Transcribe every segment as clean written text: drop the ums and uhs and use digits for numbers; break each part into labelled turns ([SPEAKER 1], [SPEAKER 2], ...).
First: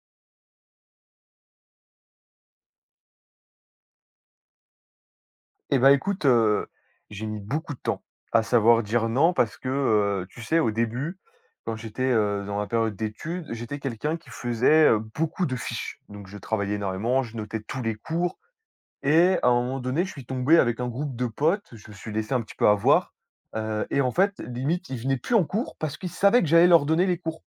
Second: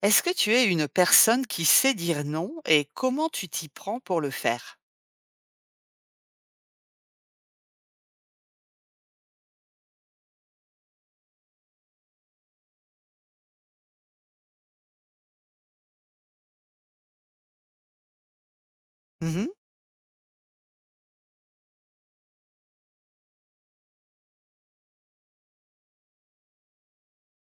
[SPEAKER 1] Est-ce que tu es une personne qui sait dire non et comment tu t'y prends pour le faire?
[SPEAKER 2] Eh ben écoute, j'ai mis beaucoup de temps à savoir dire non parce que, tu sais au début, quand j'étais, dans ma période d'études, j'étais quelqu'un qui faisait, beaucoup de fiches. Donc je travaillais énormément, je notais tous les cours et
[SPEAKER 1] Mmh.
[SPEAKER 2] à un moment donné, je suis tombé avec un groupe de potes, je me suis laissé un petit peu avoir, et en fait, limite, ils venaient plus en cours parce qu'ils savaient que j'allais leur donner les cours,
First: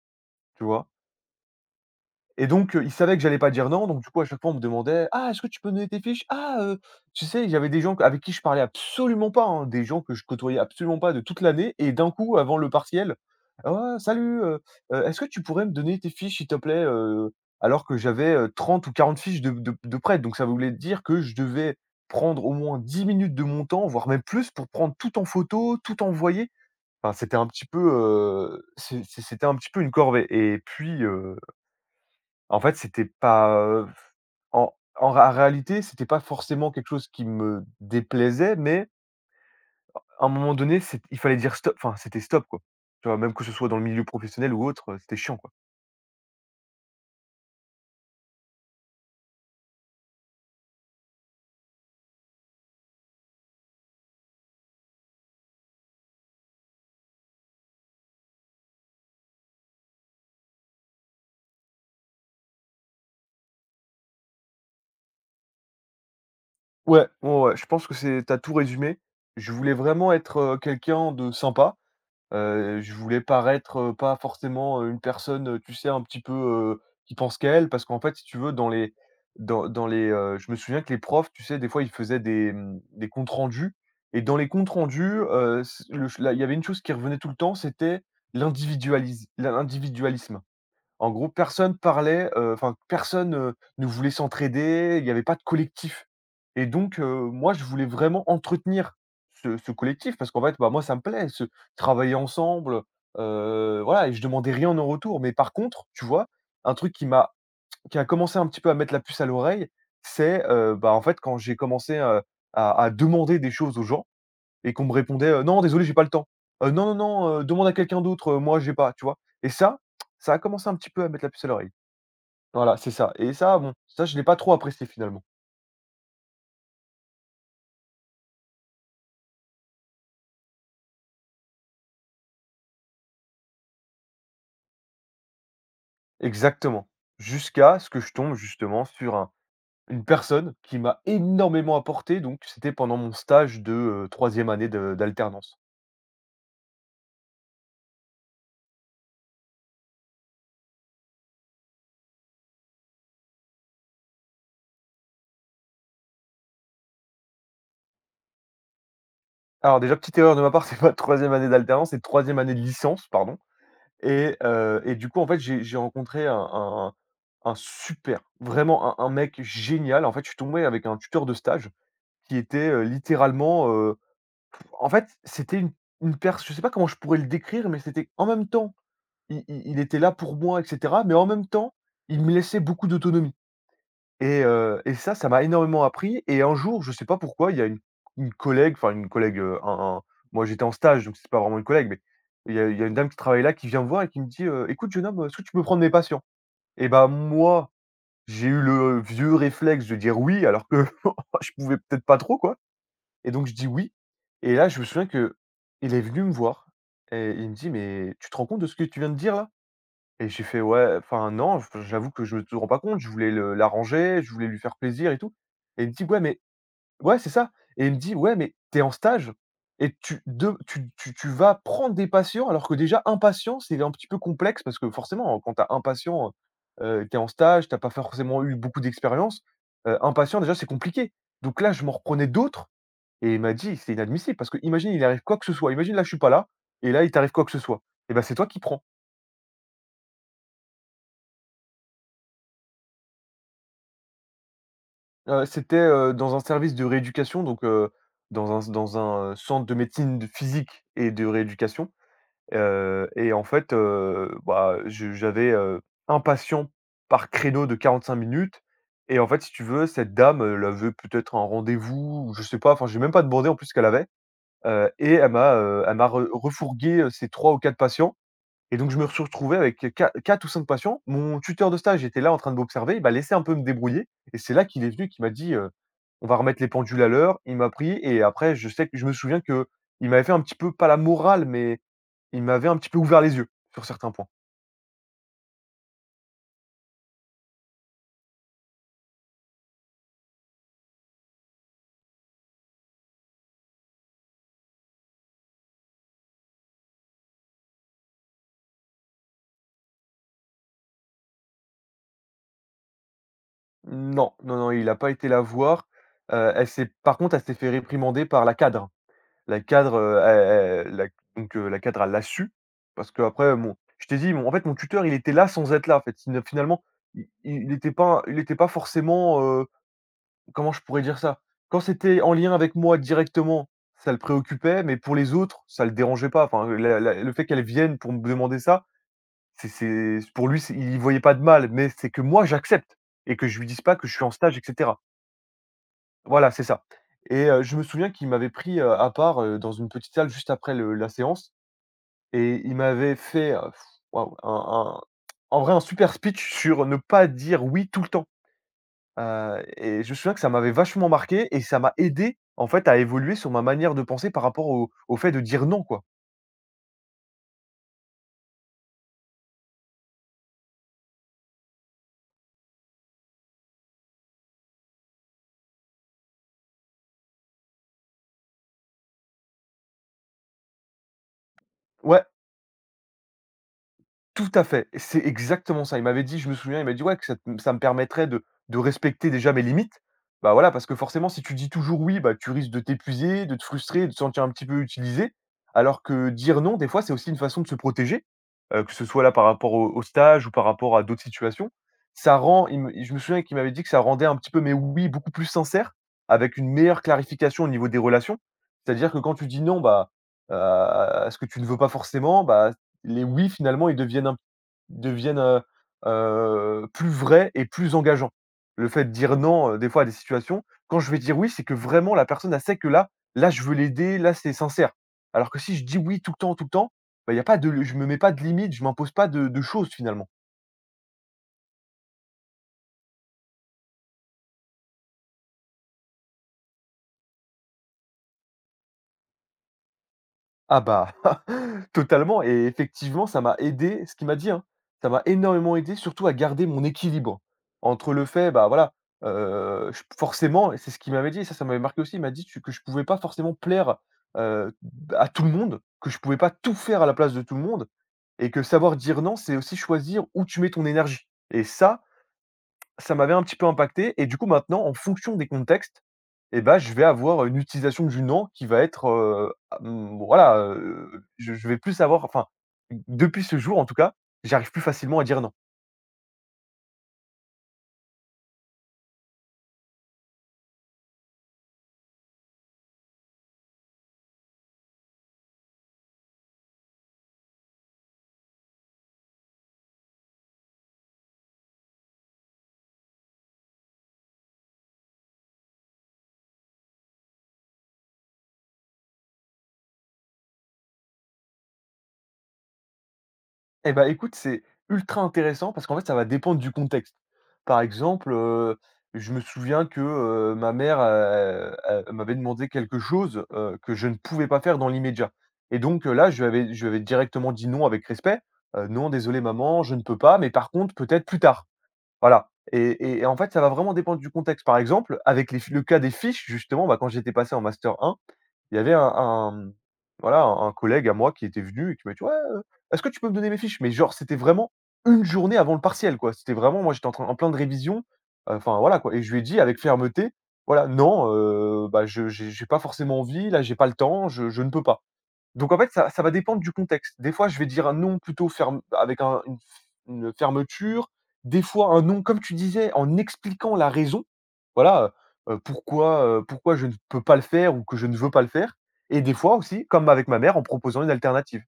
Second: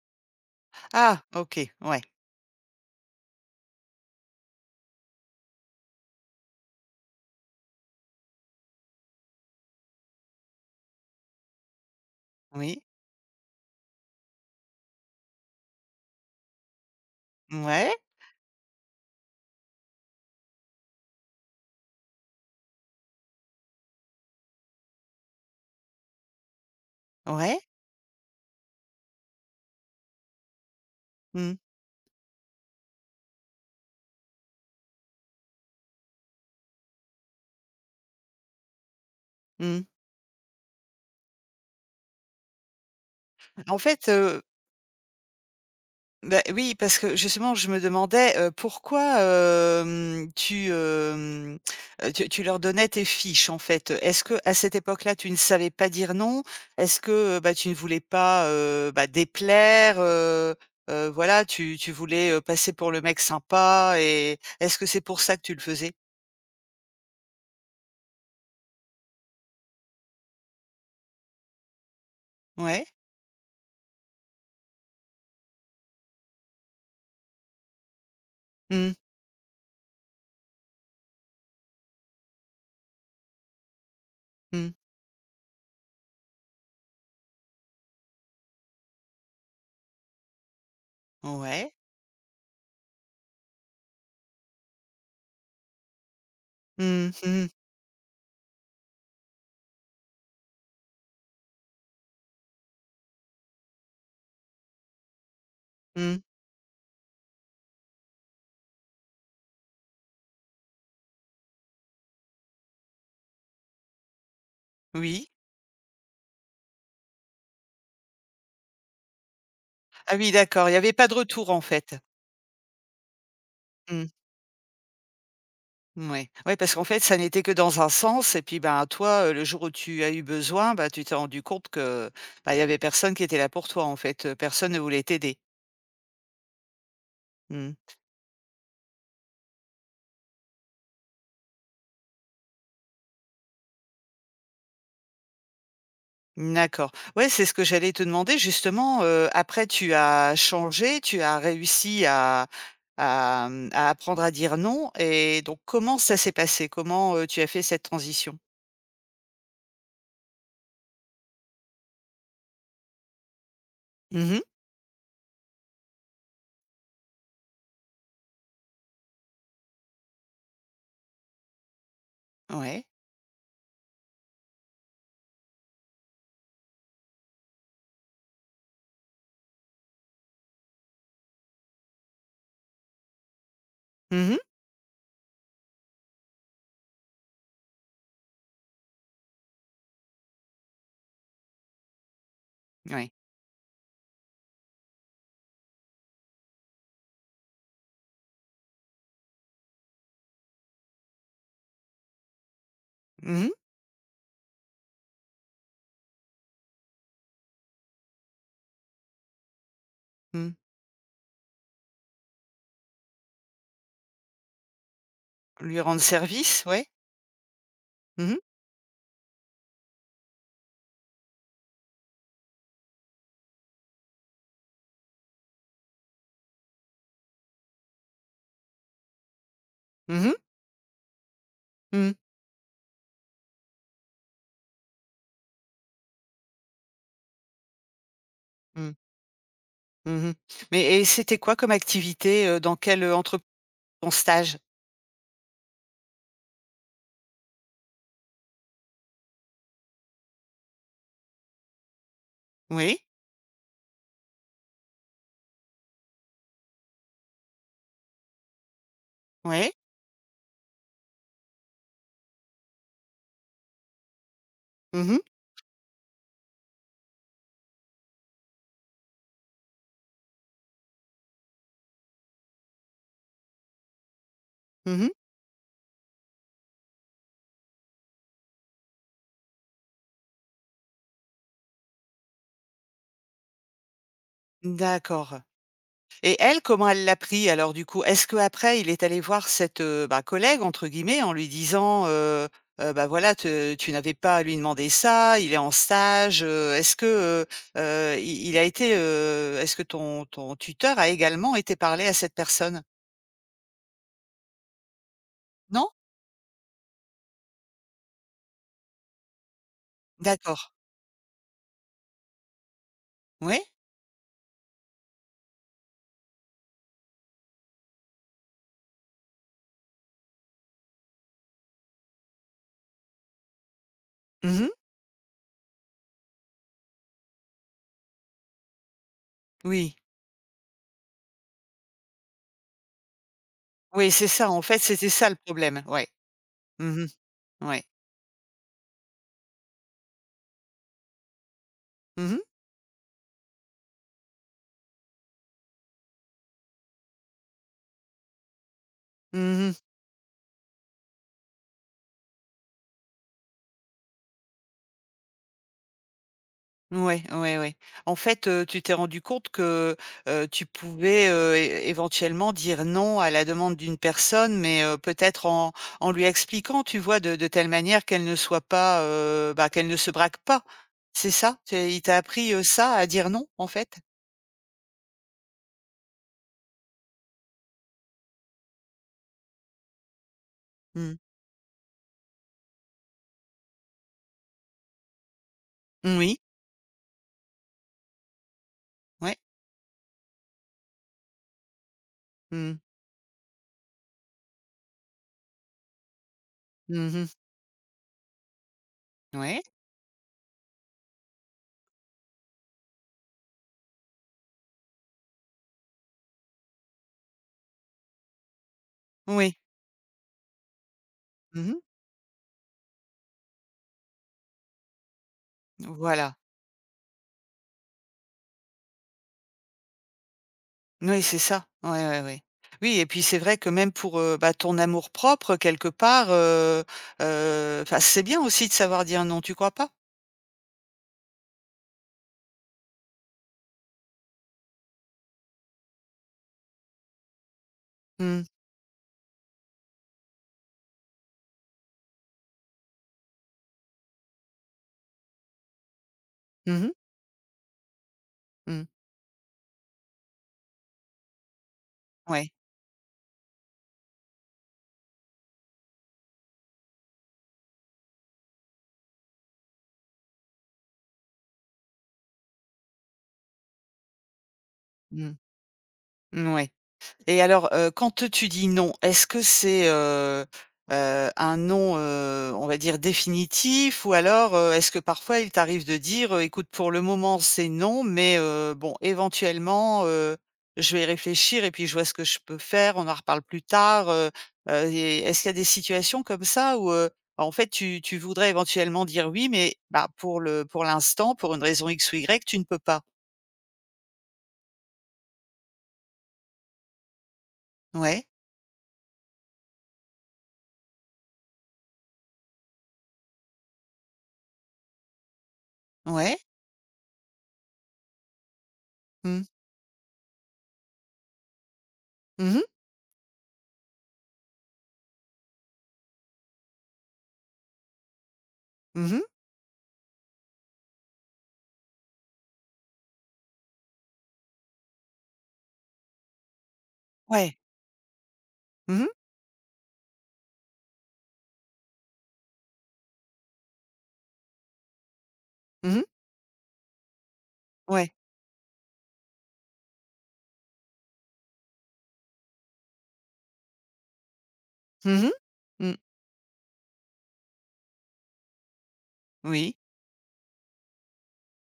[SPEAKER 2] tu vois?
[SPEAKER 1] Ah! OK, ouais.
[SPEAKER 2] Et donc, ils savaient que j'allais pas dire non, donc du coup, à chaque fois, on me demandait: «Ah, est-ce que tu peux me donner tes fiches? Ah» tu sais, il y avait des gens avec qui je parlais absolument pas, hein, des gens que je côtoyais absolument pas de toute l'année et d'un coup, avant le
[SPEAKER 1] Oui.
[SPEAKER 2] partiel: «Oh, salut, est-ce que tu pourrais me donner tes fiches, s'il te plaît?» Alors
[SPEAKER 1] Ouais.
[SPEAKER 2] que j'avais, 30 ou 40 fiches de prêt, donc ça voulait dire que je devais prendre au moins 10 minutes de mon temps, voire même plus, pour prendre tout en photo, tout envoyer. Enfin,
[SPEAKER 1] Ouais.
[SPEAKER 2] c'était un
[SPEAKER 1] Ouais.
[SPEAKER 2] petit peu, c'était un petit peu une corvée et puis,
[SPEAKER 1] Mmh.
[SPEAKER 2] en fait, c'était pas, en en ré réalité, c'était pas forcément quelque chose qui me déplaisait, mais
[SPEAKER 1] Mmh.
[SPEAKER 2] à un moment donné, c'est il fallait dire stop, enfin, c'était stop, quoi. Tu vois? Même que ce soit
[SPEAKER 1] En
[SPEAKER 2] dans le milieu
[SPEAKER 1] fait,
[SPEAKER 2] professionnel ou autre, c'était chiant, quoi.
[SPEAKER 1] bah, oui, parce que justement, je me demandais, pourquoi, hem, tu tu leur donnais tes fiches, en fait? Est-ce que à cette époque-là, tu ne savais pas dire non? Est-ce que, bah, tu ne voulais pas, bah, déplaire, voilà, tu voulais, passer pour le mec sympa et est-ce que c'est pour ça que tu le faisais?
[SPEAKER 2] Ouais, ouais, ouais, je pense que c'est tu tout résumé. Je voulais vraiment être, quelqu'un de sympa.
[SPEAKER 1] Ouais.
[SPEAKER 2] Je voulais paraître, pas forcément, une personne, tu sais, un petit peu, qui pense qu'à elle. Parce qu'en fait, si tu veux, dans
[SPEAKER 1] Mmh.
[SPEAKER 2] les dans dans les, je me souviens que les profs, tu sais, des fois, ils faisaient des comptes rendus et dans les comptes
[SPEAKER 1] Mmh.
[SPEAKER 2] rendus, c le ch la il y avait une chose qui revenait tout le temps, c'était l'individualisme. En gros,
[SPEAKER 1] Ouais.
[SPEAKER 2] personne parlait, enfin personne, ne voulait s'entraider, il n'y avait pas de collectif et donc,
[SPEAKER 1] Mmh. Mmh.
[SPEAKER 2] moi je voulais vraiment entretenir ce collectif parce qu'en fait, bah, moi ça me plaît, ce travailler ensemble, voilà et je demandais rien en retour. Mais par contre, tu
[SPEAKER 1] Mmh.
[SPEAKER 2] vois, un truc qui a commencé un petit peu à mettre la puce à l'oreille, c'est, bah, en fait quand j'ai commencé, à demander des choses aux gens et qu'on me répondait,
[SPEAKER 1] Oui.
[SPEAKER 2] «Non désolé j'ai pas le temps», «Non, non, non, demande à quelqu'un d'autre, moi j'ai pas», tu vois? Et ça,
[SPEAKER 1] Ah oui,
[SPEAKER 2] ça a
[SPEAKER 1] d'accord,
[SPEAKER 2] commencé
[SPEAKER 1] il y
[SPEAKER 2] un petit
[SPEAKER 1] avait
[SPEAKER 2] peu
[SPEAKER 1] pas
[SPEAKER 2] à
[SPEAKER 1] de
[SPEAKER 2] mettre la puce
[SPEAKER 1] retour,
[SPEAKER 2] à
[SPEAKER 1] en
[SPEAKER 2] l'oreille.
[SPEAKER 1] fait?
[SPEAKER 2] Voilà, c'est ça et ça, bon, ça
[SPEAKER 1] Mmh.
[SPEAKER 2] je l'ai pas trop apprécié finalement.
[SPEAKER 1] Ouais, ouais, parce qu'en fait, ça n'était que dans un sens et puis, ben, toi, le jour où tu as eu besoin, ben tu t'es rendu compte que, ben il y avait personne qui était là pour toi, en fait, personne ne voulait t'aider.
[SPEAKER 2] Exactement.
[SPEAKER 1] Mmh.
[SPEAKER 2] Jusqu'à ce que je tombe justement sur un une personne qui m'a énormément apporté, donc c'était pendant mon stage de, 3 année de d'alternance.
[SPEAKER 1] D'accord. Ouais, c'est ce que j'allais te demander justement, après tu as changé, tu as réussi à apprendre à dire non et donc comment ça s'est passé? Comment, tu as fait cette transition?
[SPEAKER 2] Alors déjà, petite erreur de ma part, c'est pas troisième année d'alternance, c'est troisième année de licence, pardon. Et
[SPEAKER 1] Mmh.
[SPEAKER 2] heu et du coup, en fait, j'ai rencontré un super, vraiment un mec génial. En fait, je suis tombé avec un tuteur de stage qui était,
[SPEAKER 1] Ouais.
[SPEAKER 2] littéralement, en fait, c'était une pers je sais pas comment je pourrais le décrire, mais c'était en même temps, il était là pour moi et cetera, mais en même temps, il me laissait beaucoup d'autonomie.
[SPEAKER 1] Mmh.
[SPEAKER 2] Et ça, ça m'a énormément appris et un jour, je sais pas pourquoi, il y a une collègue, enfin une collègue, un moi j'étais en stage, donc c'est pas vraiment une collègue, mais il y a une dame
[SPEAKER 1] Ouais.
[SPEAKER 2] qui travaille là qui vient me voir et qui me dit, «Écoute jeune homme, est-ce que tu peux prendre mes patients?» Et bah, moi, j'ai eu le vieux réflexe de dire oui, alors que je pouvais peut-être pas trop, quoi, et
[SPEAKER 1] Mmh
[SPEAKER 2] donc
[SPEAKER 1] mh.
[SPEAKER 2] je dis oui. Et là, je me souviens que il est venu me voir et il me dit: «Mais tu te rends compte de ce que tu viens de dire là?» Et j'ai
[SPEAKER 1] Mmh.
[SPEAKER 2] fait: «Ouais, enfin non, j'avoue que je me te rends pas compte, je voulais le l'arranger, je voulais lui faire plaisir et tout»
[SPEAKER 1] Lui
[SPEAKER 2] et il me
[SPEAKER 1] rendre
[SPEAKER 2] dit: «Ouais, mais»
[SPEAKER 1] service, ouais.
[SPEAKER 2] ouais, c'est ça, et il me dit:
[SPEAKER 1] Mmh
[SPEAKER 2] «Ouais,
[SPEAKER 1] mh.
[SPEAKER 2] mais t'es en stage et tu de tu tu tu vas prendre des patients», alors que déjà un patient, c'est un petit peu complexe parce que forcément, quand t'as un patient, en stage, t'as pas forcément eu beaucoup d'expérience, un
[SPEAKER 1] Mmh.
[SPEAKER 2] patient déjà, c'est compliqué. Donc là, je m'en
[SPEAKER 1] Mmh.
[SPEAKER 2] reprenais d'autres, et il m'a dit: «C'est inadmissible parce que imagine il arrive quoi que ce soit, imagine là, je suis pas là et là, il t'arrive quoi que ce soit et ben c'est toi qui prends».
[SPEAKER 1] Mmh. Mmh. Mais et c'était quoi comme activité, dans quelle, entrep ton stage?
[SPEAKER 2] C'était, dans un service de rééducation, donc dans un, centre de médecine de physique et de rééducation,
[SPEAKER 1] Oui,
[SPEAKER 2] et en fait, bah, je j'avais, 1 patient par créneau de 45 minutes. Et en fait, si tu
[SPEAKER 1] oui.
[SPEAKER 2] veux, cette dame, elle avait peut-être un rendez-vous ou je sais pas, enfin, j'ai même pas demandé en plus ce qu'elle avait,
[SPEAKER 1] Mmh
[SPEAKER 2] et
[SPEAKER 1] mh.
[SPEAKER 2] elle m'a re refourgué, ses 3 ou 4 patients et donc je me suis retrouvé avec qua 4 ou 5 patients. Mon tuteur de stage était là en train de m'observer, il m'a laissé un peu me débrouiller et c'est là qu'il est venu,
[SPEAKER 1] Mmh.
[SPEAKER 2] et qu'il m'a dit, «On va remettre les pendules à l'heure». Il m'a pris et après je me souviens que il m'avait fait un petit peu, pas la morale, mais il m'avait un petit peu ouvert les yeux sur certains points.
[SPEAKER 1] D'accord et elle, comment elle l'a pris alors du coup? Est-ce qu'après il est allé voir cette, bah, «collègue» entre guillemets en lui disant: «Bah, voilà, te tu n'avais pas à lui demander ça, il est en stage», est-ce que, i il a été, est-ce que ton tuteur a également été parlé à cette personne?
[SPEAKER 2] Non, non, non, il a pas été la
[SPEAKER 1] Non?
[SPEAKER 2] voir. Elle s'est par contre, elle s'est fait réprimander par la cadre. La cadre,
[SPEAKER 1] D'accord.
[SPEAKER 2] elle elle la donc la cadre, elle l'a su parce que après
[SPEAKER 1] Oui.
[SPEAKER 2] mon je t'ai dit, mon tuteur, il était là sans être là, en fait. Il n'a- Finalement, il était pas forcément, comment je pourrais dire ça? Quand c'était en lien avec moi directement, ça le
[SPEAKER 1] Mmh.
[SPEAKER 2] préoccupait, mais pour les autres, ça le dérangeait pas. Enfin, la la le fait qu'elle vienne pour me demander ça,
[SPEAKER 1] Oui.
[SPEAKER 2] c'est pour lui, c'est il y voyait pas de mal, mais c'est que moi, j'accepte et que je lui dise pas que
[SPEAKER 1] Oui,
[SPEAKER 2] je suis
[SPEAKER 1] c'est
[SPEAKER 2] en
[SPEAKER 1] ça,
[SPEAKER 2] stage
[SPEAKER 1] en fait,
[SPEAKER 2] etc.
[SPEAKER 1] c'était ça le problème, ouais.
[SPEAKER 2] Voilà, c'est ça,
[SPEAKER 1] Mmh.
[SPEAKER 2] et je me
[SPEAKER 1] Ouais.
[SPEAKER 2] souviens qu'il m'avait pris, à part, dans une petite salle juste après le la séance
[SPEAKER 1] Mmh mh.
[SPEAKER 2] et il m'avait fait, waouh, un en vrai, un super speech sur ne pas dire «oui» tout le temps,
[SPEAKER 1] Mmh.
[SPEAKER 2] et je me souviens que ça m'avait vachement marqué et ça m'a aidé, en fait, à évoluer sur ma manière de penser par rapport au fait de dire «non», quoi.
[SPEAKER 1] Ouais, ouais, ouais. En fait, tu t'es rendu compte que, tu pouvais, é éventuellement dire non à la demande d'une personne, mais, peut-être en lui expliquant, tu vois? De telle manière qu'elle ne soit pas, bah, qu'elle ne se braque pas. C'est ça? C'est il t'a
[SPEAKER 2] Ouais.
[SPEAKER 1] appris, ça, à dire non, en fait?
[SPEAKER 2] Tout à fait, c'est exactement ça. Il m'avait dit, je me souviens, il m'a dit: «Ouais, que ça me permettrait de respecter déjà mes limites». Bah, voilà, parce que
[SPEAKER 1] Mmh.
[SPEAKER 2] forcément si tu dis toujours «oui», bah, tu risques de t'épuiser, de te frustrer, de te sentir un petit peu utilisé. Alors que
[SPEAKER 1] Oui,
[SPEAKER 2] dire «non», des fois, c'est aussi une façon de se protéger, que ce soit là
[SPEAKER 1] ouais.
[SPEAKER 2] par rapport au stage ou par rapport à d'autres situations. Ça rend
[SPEAKER 1] Mmh.
[SPEAKER 2] il me Je me souviens qu'il m'avait dit que ça rendait un petit peu mes «oui» beaucoup plus sincères, avec une meilleure
[SPEAKER 1] Mmh.
[SPEAKER 2] clarification au niveau des relations. C'est-à-dire que quand tu
[SPEAKER 1] Ouais.
[SPEAKER 2] dis: «non», bah, heu, à ce que tu ne veux pas forcément, bah, les oui, finalement, ils deviennent deviennent, heu plus vrais et plus engageants. Le fait de dire
[SPEAKER 1] Oui.
[SPEAKER 2] non, des fois à des situations, quand je vais dire oui, c'est que
[SPEAKER 1] Mmh.
[SPEAKER 2] vraiment la personne, elle sait que là, je veux l'aider, là, c'est sincère. Alors que si je dis oui
[SPEAKER 1] Voilà.
[SPEAKER 2] tout le temps, bah, il y a pas de je me mets pas de limite, je m'impose pas de choses finalement.
[SPEAKER 1] Oui, c'est ça. Ouais, ouais, ouais. Oui et puis c'est vrai que même pour, bah, ton amour-propre, quelque part, enfin, c'est bien aussi de savoir dire non, tu crois pas?
[SPEAKER 2] Ah bah, totalement et effectivement ça m'a aidé ce qu'il m'a dit, hein. Ça m'a énormément aidé surtout à garder mon équilibre entre le
[SPEAKER 1] Mmh.
[SPEAKER 2] fait, bah, voilà, je forcément et c'est ce qu'il m'avait dit et ça m'avait marqué aussi, il m'a dit tu que je pouvais pas forcément plaire, heu, à tout le monde, que je pouvais pas tout
[SPEAKER 1] Mmh mh.
[SPEAKER 2] faire à la place de tout le monde et que
[SPEAKER 1] Mmh.
[SPEAKER 2] savoir dire non, c'est aussi choisir où tu mets ton énergie et ça,
[SPEAKER 1] Ouais.
[SPEAKER 2] ça m'avait un petit peu impacté et du coup maintenant en fonction des contextes et bah, je vais avoir une utilisation du «non» qui va être, bon, voilà, je vais plus avoir enfin, depuis ce jour en tout cas, j'arrive plus facilement à
[SPEAKER 1] Mmh.
[SPEAKER 2] dire «non».
[SPEAKER 1] Mouais. Et alors, quand, tu dis «non», est-ce que c'est, un non, on va dire définitif? Ou alors, est-ce que parfois il t'arrive de dire: «Écoute, pour le moment, c'est non, mais, bon, éventuellement, je vais y réfléchir et puis je vois ce que je peux faire, on en reparle plus tard», et est-ce qu'il y a des situations comme ça où, en fait, tu voudrais éventuellement dire «oui», mais, bah, pour l'instant, pour une raison X ou Y, tu ne peux pas?
[SPEAKER 2] Eh ben écoute, c'est ultra intéressant parce qu'en fait, ça va dépendre du contexte. Par
[SPEAKER 1] Ouais,
[SPEAKER 2] exemple, je me souviens que, ma mère, elle m'avait demandé quelque chose, que je ne pouvais pas faire dans l'immédiat et donc là,
[SPEAKER 1] ouais.
[SPEAKER 2] je lui avais directement dit: «Non» avec respect: «Non, désolé
[SPEAKER 1] Mmh.
[SPEAKER 2] maman, je ne peux pas, mais par contre, peut-être plus tard». Voilà
[SPEAKER 1] Mmh mh.
[SPEAKER 2] et en fait, ça va vraiment dépendre du contexte. Par exemple, avec les f le cas des fiches, justement, bah, quand j'étais passé en master 1, il y avait
[SPEAKER 1] Mmh.
[SPEAKER 2] un voilà, un collègue à moi qui était venu et qui m'a dit: «Ouais, est-ce que tu peux me donner mes fiches?» mais genre, c'était vraiment une journée avant le partiel, quoi. C'était vraiment moi, j'étais en plein de
[SPEAKER 1] Ouais.
[SPEAKER 2] révision, enfin
[SPEAKER 1] Mmh
[SPEAKER 2] voilà,
[SPEAKER 1] mh.
[SPEAKER 2] quoi et je lui ai dit avec fermeté: «Voilà, non, bah, je j'ai pas forcément envie, là, j'ai pas le temps, je ne peux pas». Donc en fait,
[SPEAKER 1] Mmh.
[SPEAKER 2] ça ça va dépendre du contexte. Des fois, je vais dire un
[SPEAKER 1] Ouais.
[SPEAKER 2] non plutôt ferme avec un une fermeture, des fois un non, comme tu disais, en expliquant la raison. Voilà,
[SPEAKER 1] Mmh mh. Mmh.
[SPEAKER 2] pourquoi je ne peux pas le faire ou que je ne veux pas le faire et des fois
[SPEAKER 1] Oui.
[SPEAKER 2] aussi, comme avec ma mère, en proposant une alternative.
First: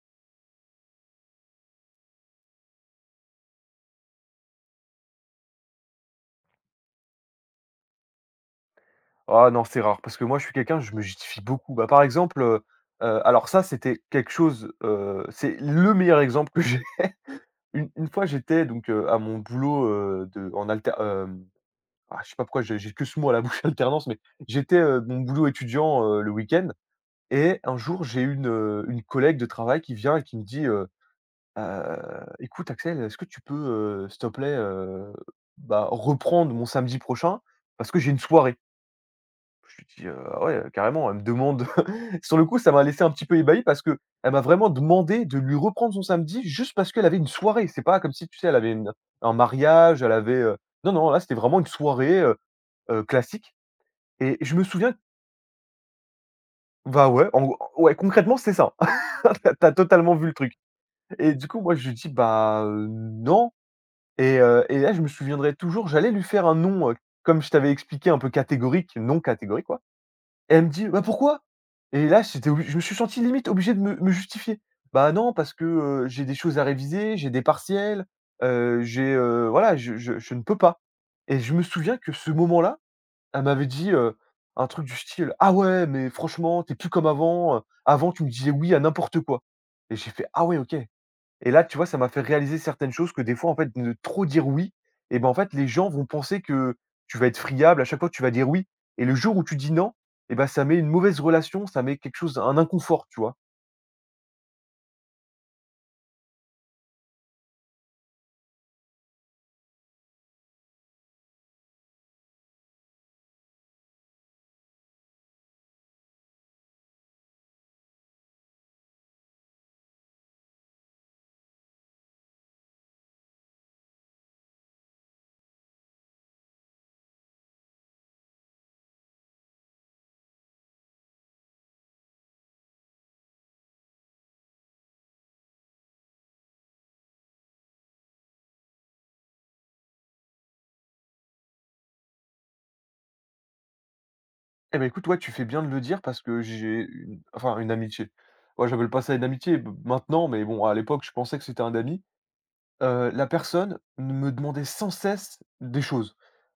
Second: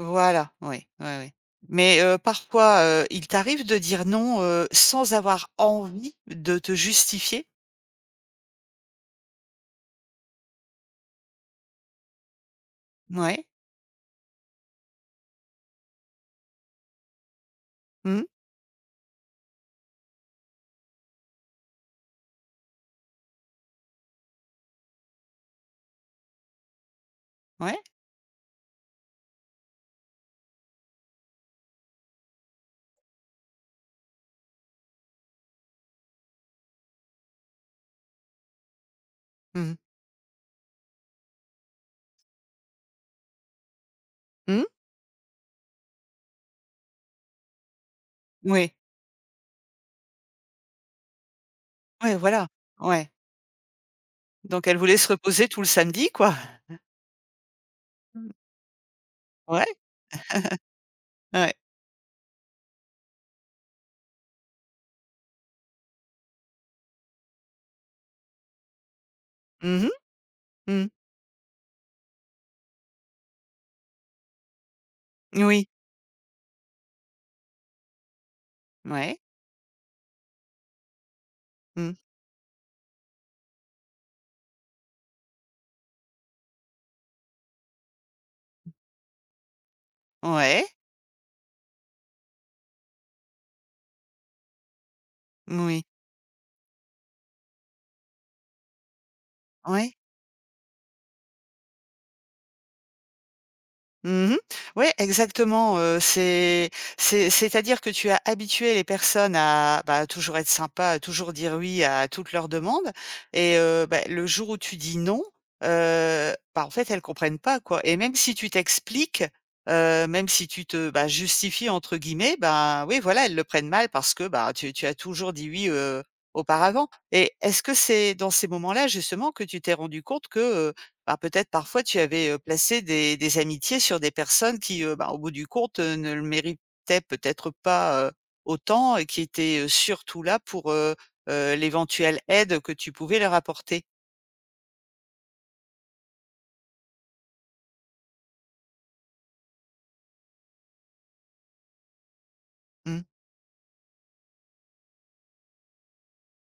[SPEAKER 1] Voilà, oui, oui, oui. Mais parfois, il t'arrive de dire non, sans avoir envie de te justifier?
[SPEAKER 2] Ah non, c'est rare parce que moi, je suis quelqu'un, je me justifie beaucoup. Bah, par exemple,
[SPEAKER 1] Ouais.
[SPEAKER 2] alors ça, c'était quelque chose, c'est le meilleur exemple que j'ai. Une
[SPEAKER 1] Mmh.
[SPEAKER 2] fois, j'étais donc, à mon boulot, de en alter Ah, je sais pas pourquoi j'ai que ce mot à la bouche, alternance, mais j'étais, mon boulot étudiant, le week-end et
[SPEAKER 1] Ouais.
[SPEAKER 2] un jour, j'ai une collègue de travail qui vient et qui me dit: «Heu, écoute Axel, est-ce que tu peux, s'il te plaît, bah, reprendre mon samedi prochain? Parce que j'ai une soirée».
[SPEAKER 1] Mmh.
[SPEAKER 2] Je lui dis: «Ah ouais, carrément». Elle me demande sur le coup, ça m'a laissé un petit peu ébahi parce que elle m'a
[SPEAKER 1] Mmh.
[SPEAKER 2] vraiment demandé de lui reprendre son samedi juste parce qu'elle avait une soirée. C'est pas comme si, tu sais, elle
[SPEAKER 1] Oui.
[SPEAKER 2] avait une un mariage, elle avait, non, non, là, c'était vraiment une
[SPEAKER 1] Ouais,
[SPEAKER 2] soirée,
[SPEAKER 1] voilà. Ouais.
[SPEAKER 2] classique. Et je me
[SPEAKER 1] Donc elle
[SPEAKER 2] souviens
[SPEAKER 1] voulait se reposer tout le samedi, quoi.
[SPEAKER 2] bah, ouais, en gros ouais,
[SPEAKER 1] Mmh.
[SPEAKER 2] concrètement, c'est ça. Tu as
[SPEAKER 1] Ouais,
[SPEAKER 2] tu as totalement vu le truc et du
[SPEAKER 1] ouais.
[SPEAKER 2] coup, moi, je lui dis: «Bah, non» et là, je me souviendrai toujours, j'allais lui faire un non, comme je t'avais expliqué, un peu catégorique, non catégorique, quoi
[SPEAKER 1] Mmh mh.
[SPEAKER 2] et elle me
[SPEAKER 1] Mmh.
[SPEAKER 2] dit: «Bah, pourquoi?» et là, j'étais obli je me suis senti limite obligé de me justifier. «Bah, non, parce que,
[SPEAKER 1] Oui.
[SPEAKER 2] j'ai des choses à réviser, j'ai des partiels, j'ai,
[SPEAKER 1] Ouais.
[SPEAKER 2] voilà, je ne peux pas» et je me
[SPEAKER 1] Mmh.
[SPEAKER 2] souviens que ce moment-là, elle m'avait dit, un truc du style: «Ah ouais, mais franchement, t'es plus comme avant, avant tu me disais "oui" à n'importe quoi». Et j'ai fait: «Ah ouais,
[SPEAKER 1] Ouais.
[SPEAKER 2] OK». Et là, tu vois, ça m'a fait réaliser certaines choses que des fois, en fait, de trop dire «oui» et ben, en fait, les
[SPEAKER 1] Oui,
[SPEAKER 2] gens vont penser que tu vas être friable, à chaque fois que tu vas dire «oui» et le jour où tu dis «non»
[SPEAKER 1] ouais.
[SPEAKER 2] et ben ça met une mauvaise relation, ça met quelque chose, un inconfort, tu vois?
[SPEAKER 1] Mmh. Ouais, exactement, c'est-à-dire que tu as habitué les personnes à, bah, toujours être sympa, à toujours dire oui à toutes leurs demandes et bah, le jour où tu dis non, bah, en fait, elles comprennent pas, quoi et même si tu t'expliques, même si tu te, bah, «justifies» entre guillemets, ben, oui, voilà, elles le prennent mal parce que, bah, tu as toujours dit «oui», auparavant et est-ce que c'est dans ces moments-là, justement, que tu t'es rendu compte que, bah, peut-être parfois tu avais, placé des amitiés sur des personnes qui, bah, au bout du compte, ne le méritaient peut-être pas, autant et qui étaient, surtout là pour, l'éventuelle aide que tu pouvais leur apporter.
[SPEAKER 2] Et ben écoute, ouais, tu fais bien de le dire parce que j'ai une enfin une amitié. Ouais, j'appelle pas ça une amitié b maintenant, mais bon, à l'époque, je pensais que c'était un ami.
[SPEAKER 1] Mmh.
[SPEAKER 2] La personne me demandait sans cesse des choses.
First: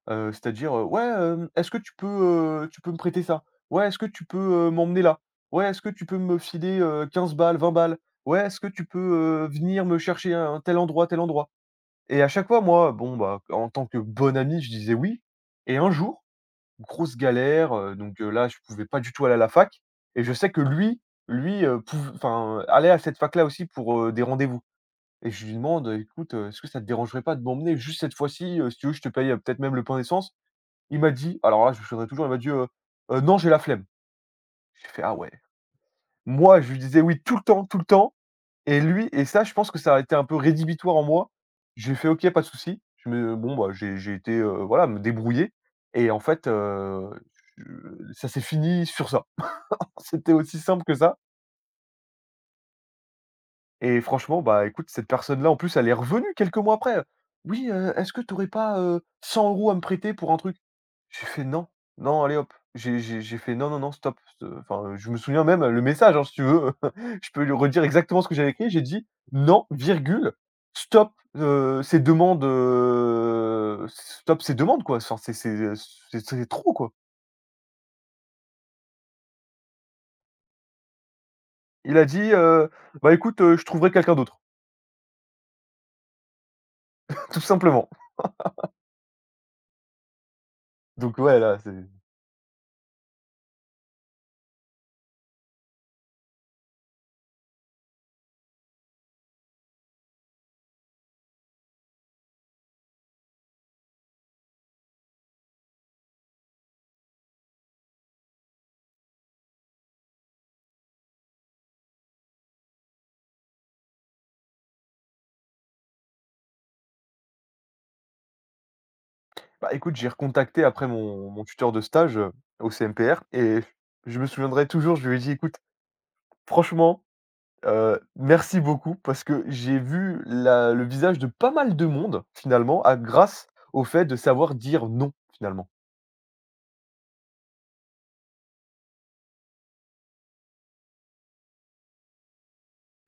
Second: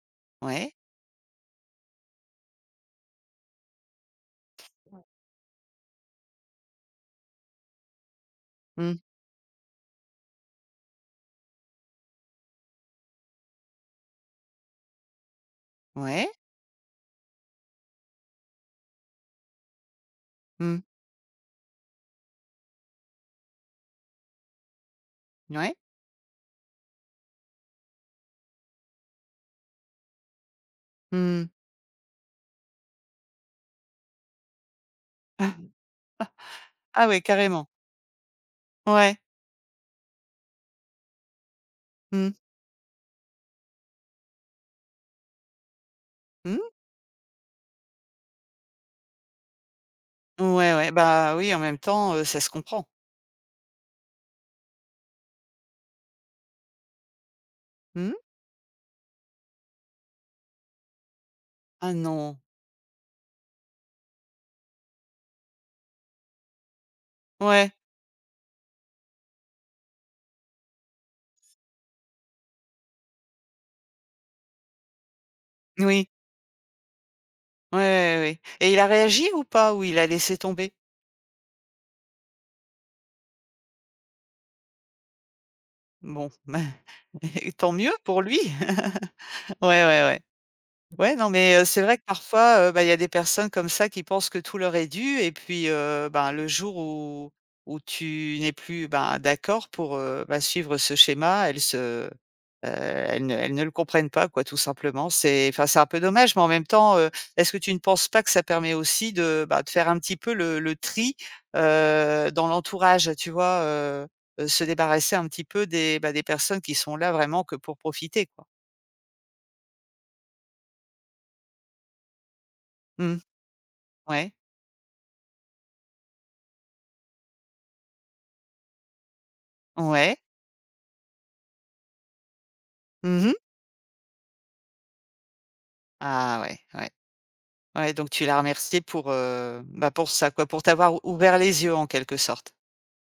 [SPEAKER 2] Heu, c'est-à-dire,
[SPEAKER 1] Ouais.
[SPEAKER 2] heu: «Ouais, est-ce que tu peux, me prêter ça? Ouais, est-ce que tu peux, m'emmener là? Ouais, est-ce que tu peux me filer, 15 balles, 20 balles? Ouais, est-ce que tu
[SPEAKER 1] Mmh.
[SPEAKER 2] peux, venir me chercher à un tel endroit, tel endroit?» et à chaque fois, moi, bon, bah, en tant que bon ami, je disais «oui» et un jour,
[SPEAKER 1] Ouais.
[SPEAKER 2] grosse galère, donc là, je pouvais pas du tout aller à la fac et je sais que
[SPEAKER 1] Mmh.
[SPEAKER 2] lui, allait à cette fac-là aussi pour, des rendez-vous. Et je lui
[SPEAKER 1] Ouais.
[SPEAKER 2] demande: «Écoute, est-ce que ça te dérangerait pas de m'emmener juste cette fois-ci, si tu veux je te paye, peut-être même le plein d'essence?». Il m'a dit,
[SPEAKER 1] Mmh.
[SPEAKER 2] alors là je me souviendrai toujours, il m'a dit: non, j'ai la flemme». J'ai fait: «Ah ouais». Moi je lui disais
[SPEAKER 1] Ah ouais,
[SPEAKER 2] oui
[SPEAKER 1] carrément.
[SPEAKER 2] tout le temps et lui,
[SPEAKER 1] Ouais.
[SPEAKER 2] et ça je pense que ça a été un peu rédhibitoire en moi. J'ai fait: «OK,
[SPEAKER 1] Mmh.
[SPEAKER 2] pas de souci». Je me bon bah j'ai été, voilà, me débrouiller et en fait,
[SPEAKER 1] Mmh.
[SPEAKER 2] je ça s'est fini sur ça. C'était aussi
[SPEAKER 1] Ouais,
[SPEAKER 2] simple
[SPEAKER 1] ouais.
[SPEAKER 2] que ça.
[SPEAKER 1] Bah, oui, en même temps, ça se comprend.
[SPEAKER 2] Et franchement, bah, écoute, cette personne-là, en plus, elle est revenue quelques mois après. «Oui,
[SPEAKER 1] Mmh.
[SPEAKER 2] est-ce que tu aurais pas, 100 € à me prêter pour un truc?». J'ai fait: «Non,
[SPEAKER 1] Ah
[SPEAKER 2] non, allez
[SPEAKER 1] non.
[SPEAKER 2] hop». J'ai fait: «Non, non, non, stop». Enfin, je me souviens même le message, hein, si tu veux, je peux lui
[SPEAKER 1] Ouais.
[SPEAKER 2] redire exactement ce que j'avais écrit. J'ai dit: «Non, virgule, stop, stop ces demandes, quoi. Enfin, c'est c'est,
[SPEAKER 1] Oui.
[SPEAKER 2] c'est c'est trop, quoi».
[SPEAKER 1] Ouais, ouais, ouais et il a réagi ou pas? Ou il a laissé tomber?
[SPEAKER 2] Il a dit: bah, écoute, je trouverai quelqu'un d'autre»,
[SPEAKER 1] Bon.
[SPEAKER 2] tout
[SPEAKER 1] Et tant
[SPEAKER 2] simplement.
[SPEAKER 1] mieux pour lui. Ouais, ouais, ouais,
[SPEAKER 2] Donc
[SPEAKER 1] non,
[SPEAKER 2] ouais,
[SPEAKER 1] mais
[SPEAKER 2] là, c'est.
[SPEAKER 1] c'est vrai que parfois, bah, il y a des personnes comme ça qui pensent que tout leur est dû et puis, ben, le jour où tu n'es plus, ben, d'accord pour, bah, suivre ce schéma, elles ne le comprennent pas quoi, tout simplement. C'est enfin, c'est un peu dommage, mais en même temps, est-ce que tu ne penses pas que ça permet aussi de, bah, de faire un petit peu le tri, dans l'entourage, tu vois? Se débarrasser un petit peu des, bah, des personnes qui sont là vraiment que pour profiter, quoi.
[SPEAKER 2] Bah, écoute, j'ai recontacté après mon tuteur de stage, au
[SPEAKER 1] Mmh.
[SPEAKER 2] CMPR et je me
[SPEAKER 1] Ouais.
[SPEAKER 2] souviendrai toujours, je lui ai dit: «Écoute, franchement, merci beaucoup parce que j'ai
[SPEAKER 1] Ouais.
[SPEAKER 2] vu la le visage de pas mal de monde finalement à
[SPEAKER 1] Mmh.
[SPEAKER 2] grâce au fait de savoir dire "non" finalement».
[SPEAKER 1] Ah ouais, ouais. Ouais, donc tu l'as remercié pour, bah, pour ça quoi, pour t'avoir ou ouvert les yeux en quelque sorte.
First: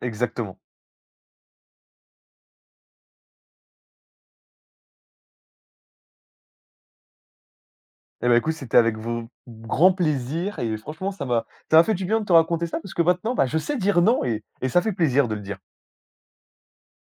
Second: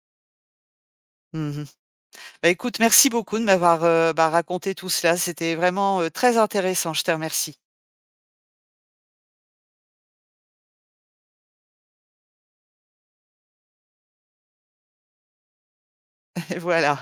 [SPEAKER 2] Exactement.
[SPEAKER 1] Mmh. Bah, écoute, merci beaucoup de m'avoir, bah, raconté tout cela. C'était vraiment, très intéressant, je te remercie.
[SPEAKER 2] Et bah, écoute, c'était avec v grand plaisir et franchement ça m'a fait du bien de te raconter ça parce que maintenant, bah, je sais dire non et ça fait plaisir de le dire.
[SPEAKER 1] Voilà.